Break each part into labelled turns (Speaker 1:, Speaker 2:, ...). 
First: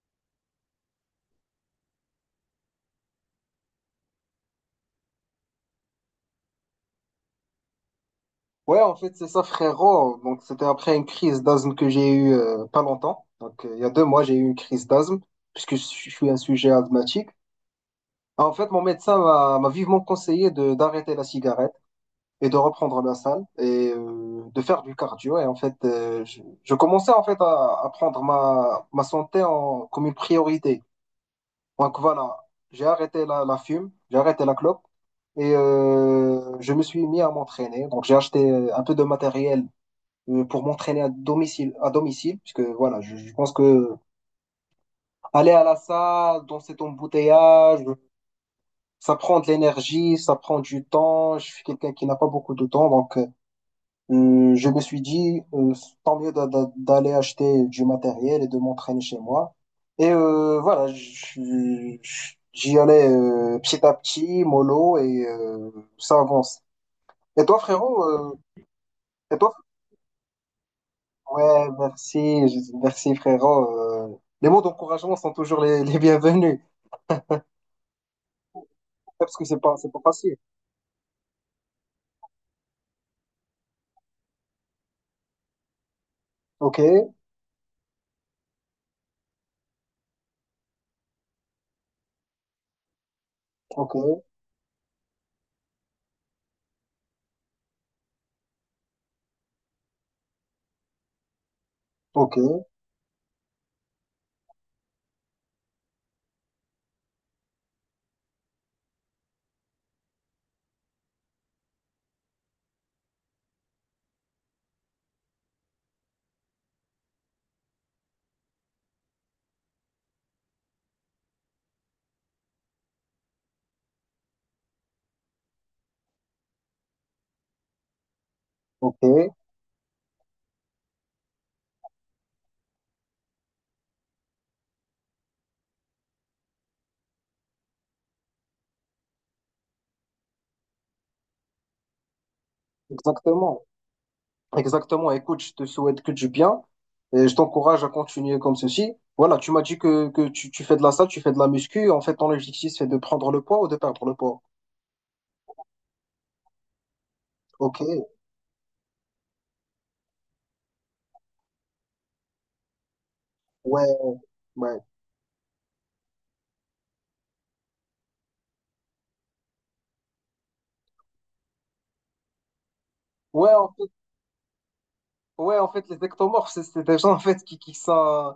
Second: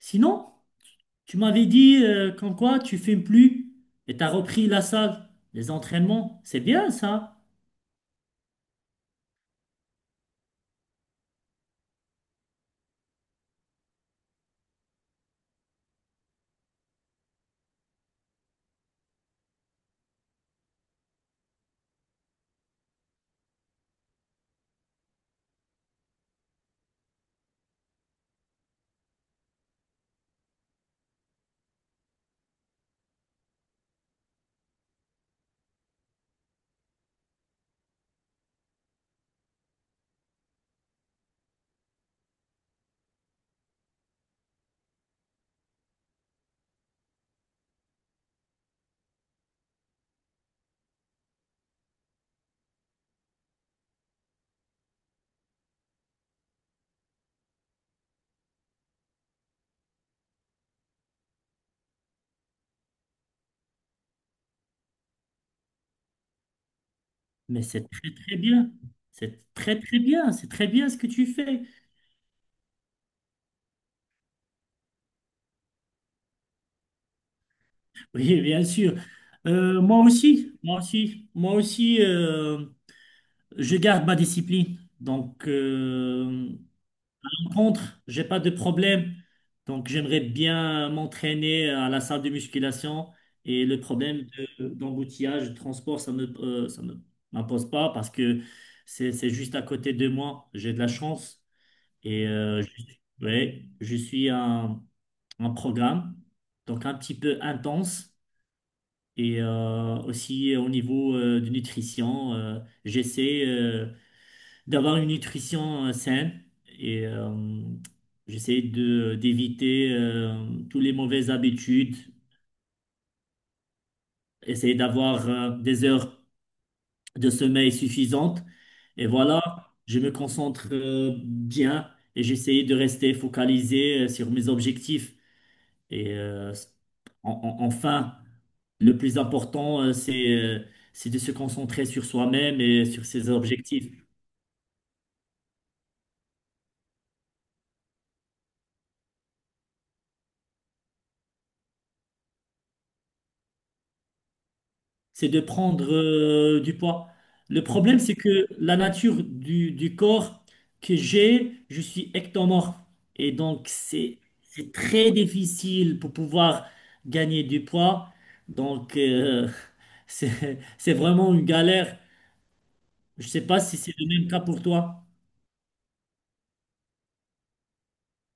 Speaker 1: Sinon, tu m'avais dit qu'en quoi tu fumes plus et t'as repris la salle, les entraînements. C'est bien ça,
Speaker 2: Ouais, en fait, c'est ça, frérot. Donc, c'était après une crise d'asthme que j'ai eue pas longtemps. Donc, il y a 2 mois, j'ai eu une crise d'asthme, puisque je suis un sujet asthmatique. En fait, mon médecin m'a vivement conseillé de d'arrêter la cigarette et de reprendre la salle et de faire du cardio. Et en fait, je commençais en fait à prendre ma santé en, comme une priorité. Donc, voilà, j'ai arrêté la fume, j'ai arrêté la clope. Et je me suis mis à m'entraîner. Donc, j'ai acheté un peu de matériel pour m'entraîner à domicile, puisque voilà, je pense que aller à la salle dans cet embouteillage, ça prend de l'énergie, ça prend du temps. Je suis quelqu'un qui n'a pas beaucoup de temps, donc je me suis dit tant mieux d'aller acheter du matériel et de m'entraîner chez moi. Et voilà, j'y allais petit à petit, mollo, et ça avance. Et toi,
Speaker 1: mais c'est
Speaker 2: frérot,
Speaker 1: très très bien.
Speaker 2: et
Speaker 1: C'est
Speaker 2: toi,
Speaker 1: très très bien, c'est très bien ce que tu fais.
Speaker 2: ouais, merci, merci frérot. Les mots d'encouragement sont toujours les bienvenus,
Speaker 1: Oui, bien sûr.
Speaker 2: ouais, parce que c'est pas
Speaker 1: Moi
Speaker 2: facile.
Speaker 1: aussi, moi aussi, moi aussi, je garde ma discipline. Donc,
Speaker 2: Ok,
Speaker 1: contre, j'ai pas de problème. Donc, j'aimerais bien m'entraîner à la salle de musculation et le
Speaker 2: ok,
Speaker 1: problème d'embouteillage, de transport, ça me m'impose pas parce que c'est juste à côté de moi. J'ai de la chance et
Speaker 2: ok,
Speaker 1: je, ouais, je suis un programme donc un petit peu intense et aussi au niveau de nutrition, j'essaie d'avoir une nutrition saine et j'essaie de d'éviter toutes les mauvaises habitudes, essayer d'avoir des heures de sommeil suffisantes et
Speaker 2: ok,
Speaker 1: voilà, je me concentre bien et j'essaie de rester focalisé sur mes objectifs et enfin le plus important c'est de se concentrer sur soi-même et sur ses
Speaker 2: exactement,
Speaker 1: objectifs.
Speaker 2: exactement. Écoute, je te souhaite que du bien et je t'encourage à continuer comme ceci. Voilà, tu m'as dit que tu fais de la salle, tu fais de la muscu. En fait, ton objectif, c'est de prendre le poids ou de perdre le poids.
Speaker 1: C'est de prendre du poids. Le
Speaker 2: Ok,
Speaker 1: problème, c'est que la nature du corps que j'ai, je suis ectomorphe. Et donc,
Speaker 2: ouais,
Speaker 1: c'est
Speaker 2: ouais.
Speaker 1: très difficile pour pouvoir gagner du poids. Donc, c'est vraiment une galère. Je sais
Speaker 2: Ouais,
Speaker 1: pas
Speaker 2: en
Speaker 1: si
Speaker 2: fait,
Speaker 1: c'est le même cas pour toi.
Speaker 2: ouais, en fait, les ectomorphes, c'est des gens, en fait, qui sont,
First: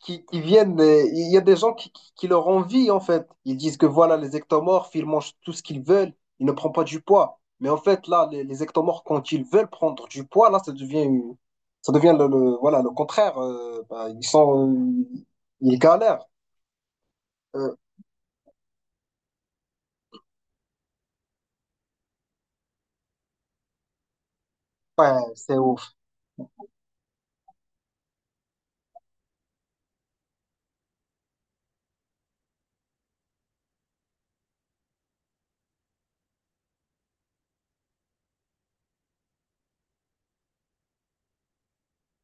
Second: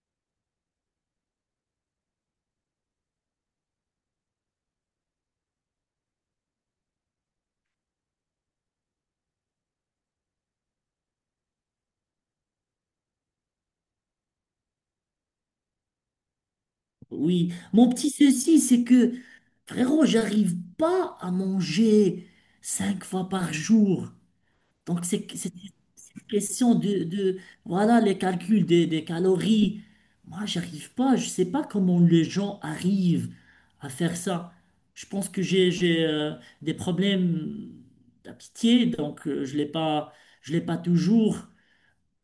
Speaker 2: qui viennent, il y a des gens qui leur envient en fait. Ils disent que voilà, les ectomorphes, ils mangent tout ce qu'ils veulent, ils ne prennent pas du poids. Mais en fait, là, les ectomorphes, quand ils veulent prendre du poids, là, ça devient voilà, le contraire. Ils sont, ils galèrent.
Speaker 1: Oui.
Speaker 2: Euh,
Speaker 1: Mon petit souci, c'est que frérot, j'arrive pas à manger cinq fois par jour. Donc,
Speaker 2: c'est ouf.
Speaker 1: c'est une question de voilà, les calculs des calories. Moi, j'arrive pas. Je sais pas comment les gens arrivent à faire ça. Je pense que j'ai, des problèmes d'appétit, donc je l'ai pas toujours.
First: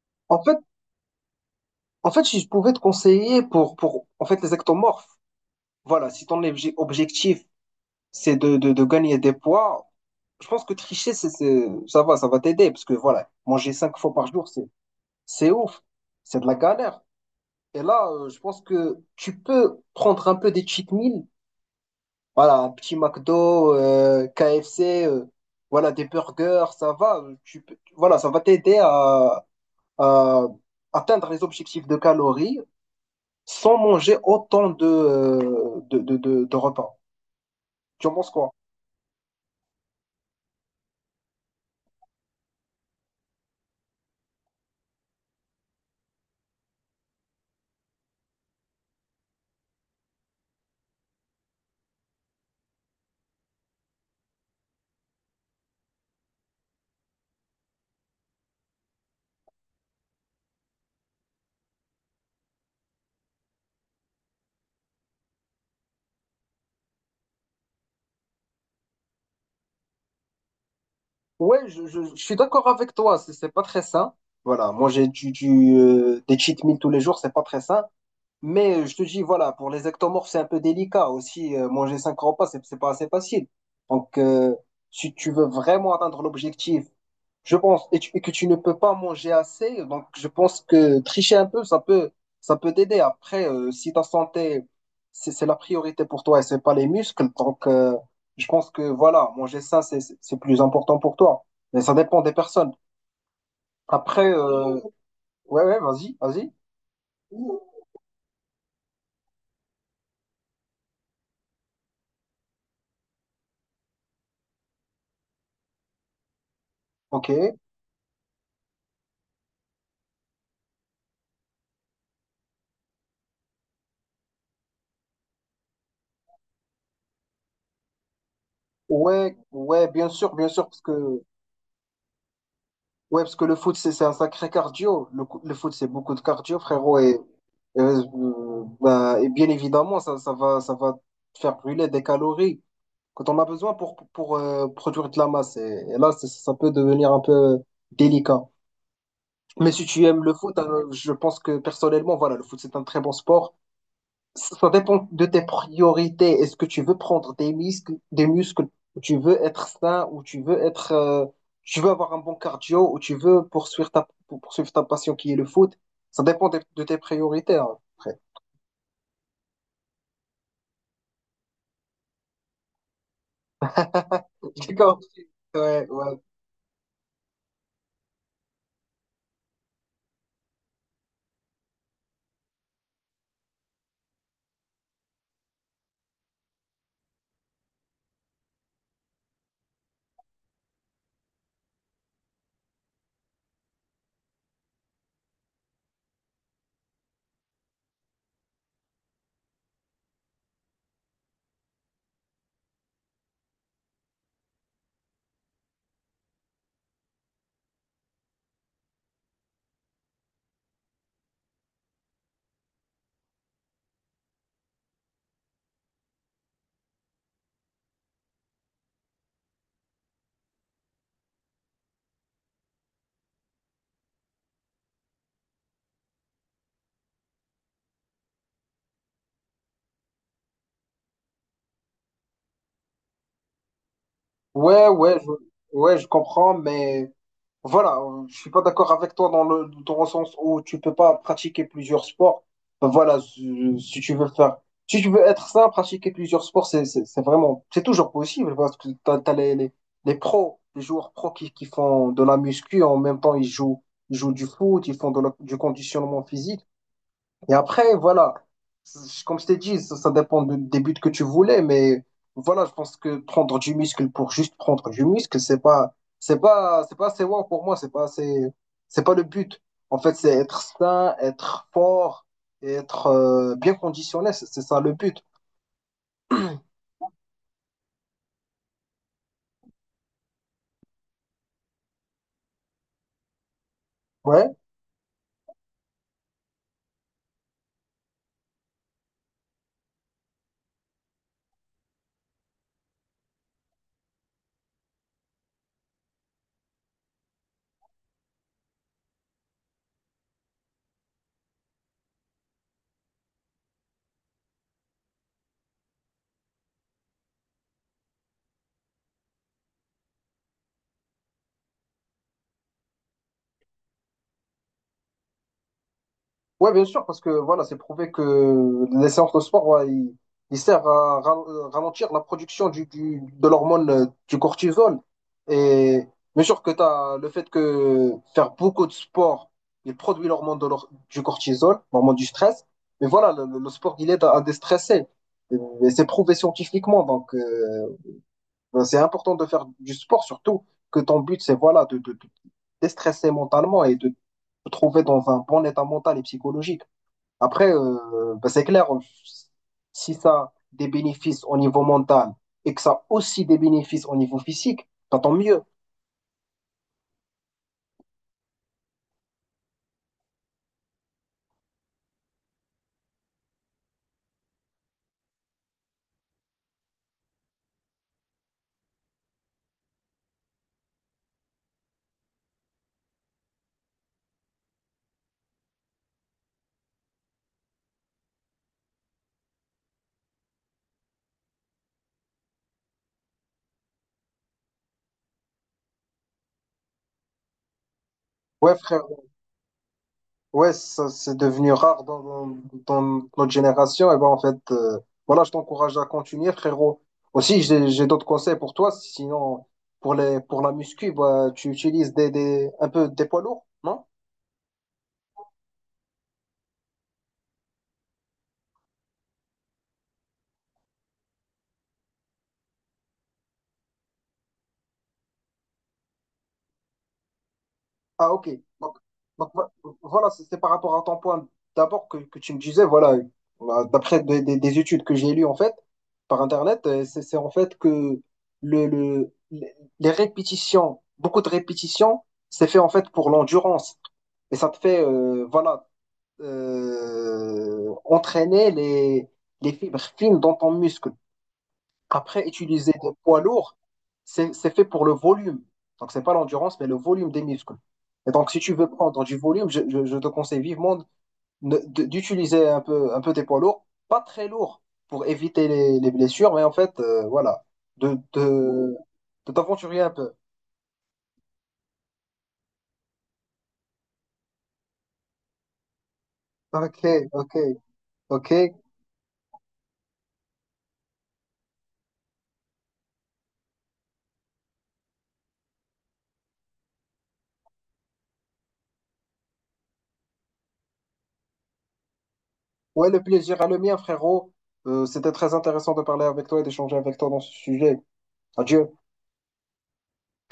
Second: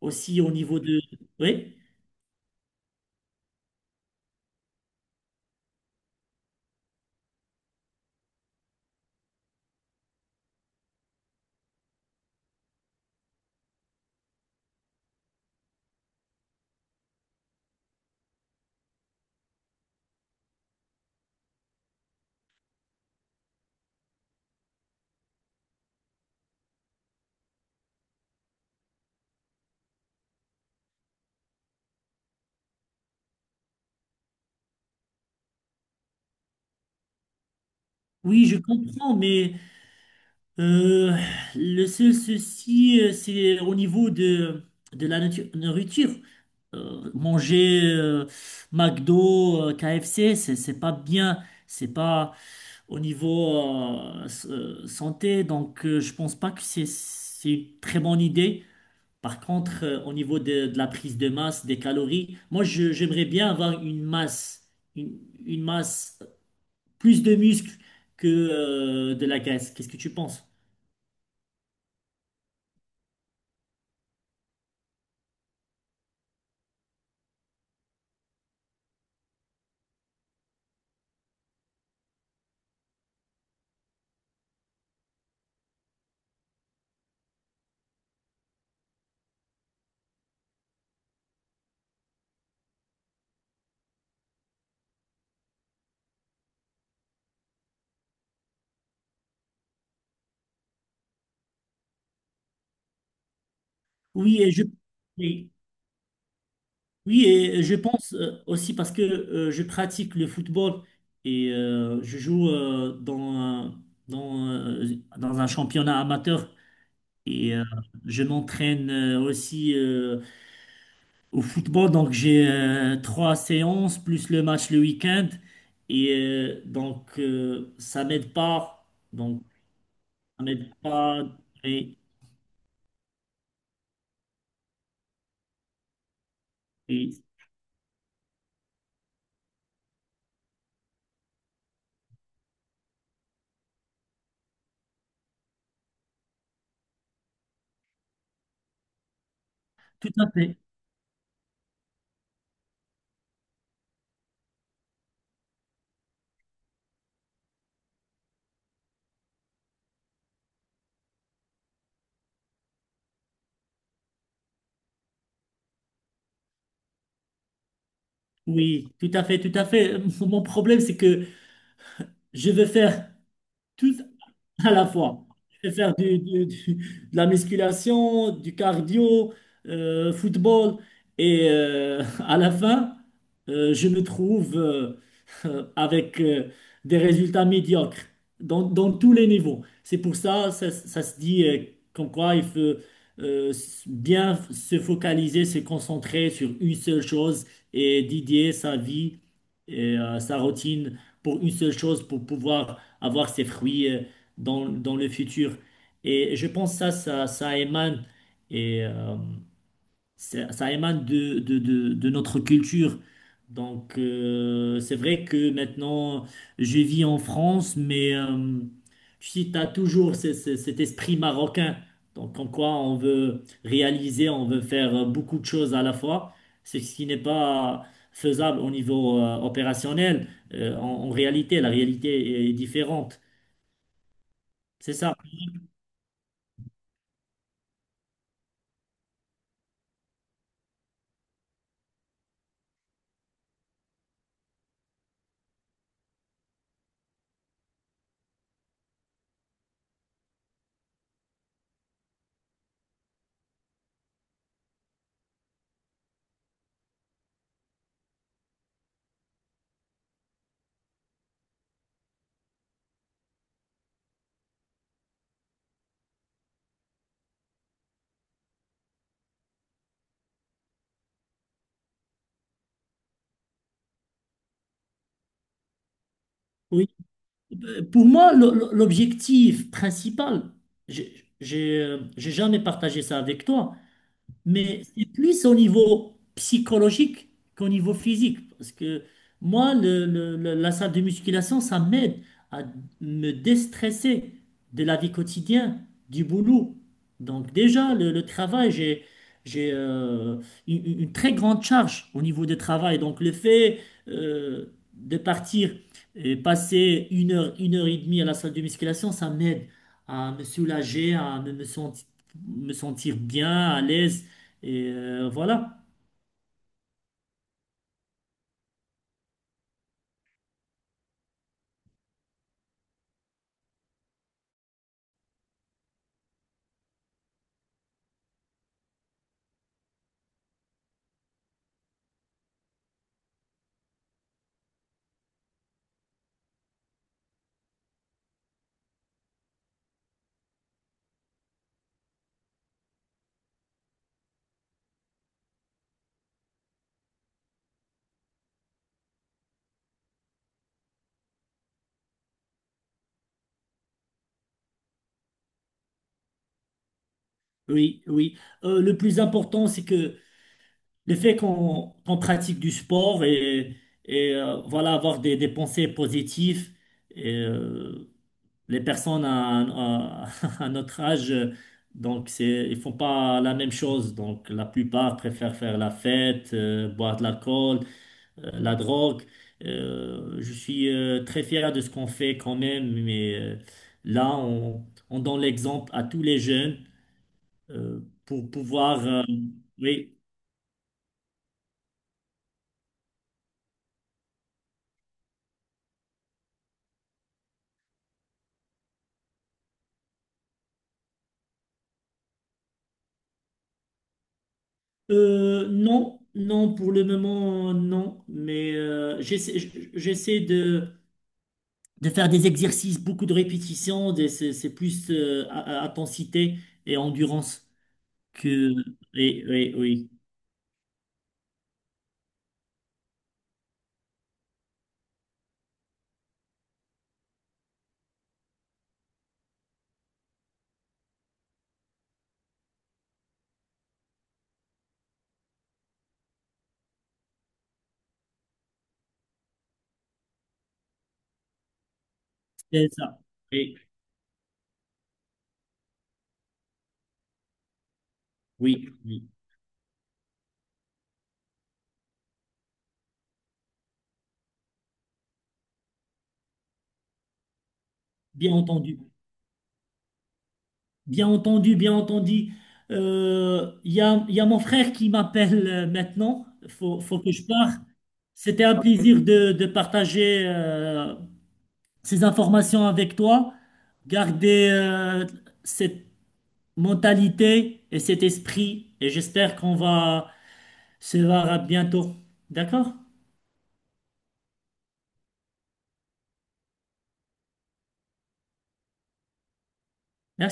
Speaker 1: Aussi
Speaker 2: En
Speaker 1: au
Speaker 2: fait,
Speaker 1: niveau de, oui,
Speaker 2: en fait, si je pouvais te conseiller pour en fait, les ectomorphes, voilà, si ton objectif, c'est de gagner des poids. Je pense que tricher, ça va t'aider, parce que voilà, manger 5 fois par jour, c'est ouf, c'est de la galère. Et là, je pense que tu peux prendre un peu des cheat meals, voilà, un petit McDo, KFC, voilà, des burgers, ça va, tu peux, voilà, ça va t'aider à atteindre les objectifs de calories sans manger autant de repas. Tu en penses
Speaker 1: oui,
Speaker 2: quoi?
Speaker 1: je comprends, mais euh, le seul souci, c'est au niveau de la nourriture. Manger McDo, KFC, c'est pas bien, c'est pas au niveau santé, donc je pense pas que c'est une très bonne idée. Par contre, au niveau de la prise de masse, des calories, j'aimerais bien avoir une masse, une, une masse plus de muscles que de la graisse. Qu'est-ce que tu penses?
Speaker 2: Ouais, je suis d'accord avec toi, c'est pas très sain. Voilà, manger des cheat meals tous les jours, c'est pas très sain. Mais je te dis, voilà, pour les ectomorphes, c'est un peu délicat aussi. Manger 5 repas, c'est pas assez facile. Donc, si tu veux vraiment atteindre l'objectif je pense, et que tu ne peux pas manger assez, donc je pense que tricher un peu, ça peut t'aider. Après, si ta santé, c'est la priorité pour toi et c'est pas les muscles, donc je pense que voilà, manger sain, c'est plus important pour toi. Mais ça dépend des personnes. Après,
Speaker 1: Oui, et je, oui,
Speaker 2: ouais, ouais, vas-y, vas-y.
Speaker 1: Oui, et je pense aussi parce que je pratique le football et je joue dans, euh, dans un championnat amateur et
Speaker 2: Ok.
Speaker 1: je m'entraîne aussi au football. Donc j'ai trois séances plus le match le week-end et donc ça m'aide pas.
Speaker 2: Ouais,
Speaker 1: Donc
Speaker 2: ouais,
Speaker 1: ça
Speaker 2: bien sûr,
Speaker 1: m'aide
Speaker 2: parce que
Speaker 1: pas. Et,
Speaker 2: ouais, parce que le foot, c'est un sacré cardio. Le, le foot, c'est beaucoup de cardio, frérot, et
Speaker 1: et-
Speaker 2: Et bien évidemment, ça va te faire brûler des calories quand on a besoin pour, produire de la masse. Et là, ça peut devenir un peu délicat. Mais si tu
Speaker 1: Tout
Speaker 2: aimes
Speaker 1: à
Speaker 2: le foot,
Speaker 1: fait.
Speaker 2: je pense que personnellement, voilà, le foot, c'est un très bon sport. Ça dépend de tes priorités. Est-ce que tu veux prendre des muscles, ou tu veux être sain, ou tu veux être, tu veux avoir un bon cardio, ou tu veux poursuivre poursuivre ta passion qui est le foot. Ça dépend de tes priorités. Hein.
Speaker 1: Oui, tout à fait, tout à fait. Mon problème, c'est que je veux faire tout à la
Speaker 2: D'accord.
Speaker 1: fois. Je vais
Speaker 2: Ouais,
Speaker 1: faire
Speaker 2: ouais.
Speaker 1: de la musculation, du cardio, football. Et à la fin, je me trouve avec des résultats médiocres dans tous les niveaux. C'est pour ça, ça se dit comme quoi il faut bien se focaliser, se concentrer sur une seule chose et dédier sa vie et sa routine pour une seule chose pour pouvoir avoir ses fruits. Dans le futur. Et je pense que ça émane, et, euh, ça émane de notre culture. Donc, c'est vrai que maintenant, je vis en France, mais tu sais, tu as toujours cet esprit marocain. Donc, en quoi on veut réaliser, on veut faire beaucoup de choses à la fois, ce qui n'est pas faisable au niveau opérationnel. En réalité, la réalité est différente.
Speaker 2: Ouais,
Speaker 1: C'est ça.
Speaker 2: ouais, ouais, je comprends, mais voilà, je suis pas d'accord avec toi dans dans le sens où tu peux pas pratiquer plusieurs sports. Ben voilà, si tu veux faire, si tu veux être sain, pratiquer plusieurs sports, c'est vraiment, c'est toujours possible parce que t'as les pros, les joueurs pros qui font de la muscu, en même temps, ils jouent du foot, ils font du conditionnement physique. Et après, voilà, comme je t'ai dit, ça dépend des buts que tu voulais, mais voilà, je pense que prendre du muscle pour juste prendre du muscle, c'est pas assez wow pour moi, c'est pas assez, c'est pas le but. En fait, c'est être sain, être fort, et être bien conditionné, c'est ça le but.
Speaker 1: Oui, pour moi, l'objectif principal, j'ai j'ai jamais partagé ça avec toi,
Speaker 2: Ouais,
Speaker 1: mais c'est plus au niveau psychologique qu'au niveau physique. Parce que moi, la salle de musculation, ça m'aide à me déstresser de la vie quotidienne, du boulot. Donc déjà, le travail, j'ai une très grande charge au niveau du travail. Donc le fait de partir et passer une heure et demie à la salle de musculation, ça m'aide à me soulager, à me sentir me sentir bien, à l'aise et voilà.
Speaker 2: ouais, bien sûr, parce que voilà, c'est prouvé que les séances de sport, ouais, ils servent à ralentir la production de l'hormone du cortisol. Et bien sûr que t'as le fait que faire beaucoup de sport, il produit l'hormone du cortisol, l'hormone du stress. Mais voilà, le sport, il aide à déstresser. Et c'est prouvé scientifiquement. Donc, ben, c'est important de faire du sport, surtout que ton but, c'est voilà, de déstresser mentalement et de te trouver dans un bon état mental et psychologique. Après, c'est clair, si ça a des bénéfices au niveau mental et que ça a aussi des bénéfices au niveau physique, bah, tant mieux.
Speaker 1: Oui, oui. Le plus important, c'est que le fait qu'on pratique du sport et voilà, avoir des pensées positives. Et, euh, les personnes à notre âge, donc c'est, ils font pas la même chose. Donc la plupart préfèrent faire la fête, boire de l'alcool, la drogue. Je suis très fier de ce qu'on fait quand même, mais là, on donne l'exemple à tous les jeunes pour
Speaker 2: Ouais, frère.
Speaker 1: pouvoir... oui.
Speaker 2: Ouais, ça, c'est devenu rare dans, dans, dans notre génération. Et ben en fait, voilà, je t'encourage à continuer, frérot. Aussi, j'ai d'autres conseils pour toi. Sinon, pour les, pour la muscu, bah, tu utilises un peu des poids lourds, non?
Speaker 1: Non, non, pour le moment, non. Mais j'essaie de faire des exercices, beaucoup de répétitions. C'est plus intensité et endurance
Speaker 2: Ah, ok.
Speaker 1: que...
Speaker 2: Donc,
Speaker 1: Oui,
Speaker 2: donc,
Speaker 1: oui, oui.
Speaker 2: voilà, c'est par rapport à ton point d'abord que tu me disais, voilà, bah, d'après des études que j'ai lues en fait par Internet, c'est en fait que le, les répétitions, beaucoup de répétitions, c'est fait en fait pour l'endurance. Et ça te fait, voilà, entraîner les fibres fines dans ton muscle. Après,
Speaker 1: C'est
Speaker 2: utiliser des
Speaker 1: ça.
Speaker 2: poids
Speaker 1: Oui,
Speaker 2: lourds, c'est fait pour le volume. Donc, c'est pas l'endurance, mais le volume des muscles. Et donc, si tu
Speaker 1: oui,
Speaker 2: veux prendre
Speaker 1: oui.
Speaker 2: du volume, je te conseille vivement d'utiliser un peu des poids lourds, pas très lourds, pour éviter les blessures, mais en fait, voilà, de,
Speaker 1: Bien
Speaker 2: de,
Speaker 1: entendu.
Speaker 2: de t'aventurer un peu.
Speaker 1: Bien entendu, bien entendu. Il y a mon frère qui m'appelle maintenant.
Speaker 2: Ok,
Speaker 1: Faut, faut que je
Speaker 2: ok,
Speaker 1: pars.
Speaker 2: ok.
Speaker 1: C'était un plaisir de partager ces informations avec toi. Garder cette mentalité et cet esprit. Et j'espère qu'on va se voir à bientôt. D'accord?
Speaker 2: Ouais, le plaisir à le mien, frérot. C'était très intéressant de parler avec toi et d'échanger avec toi dans ce sujet. Adieu.
Speaker 1: Merci.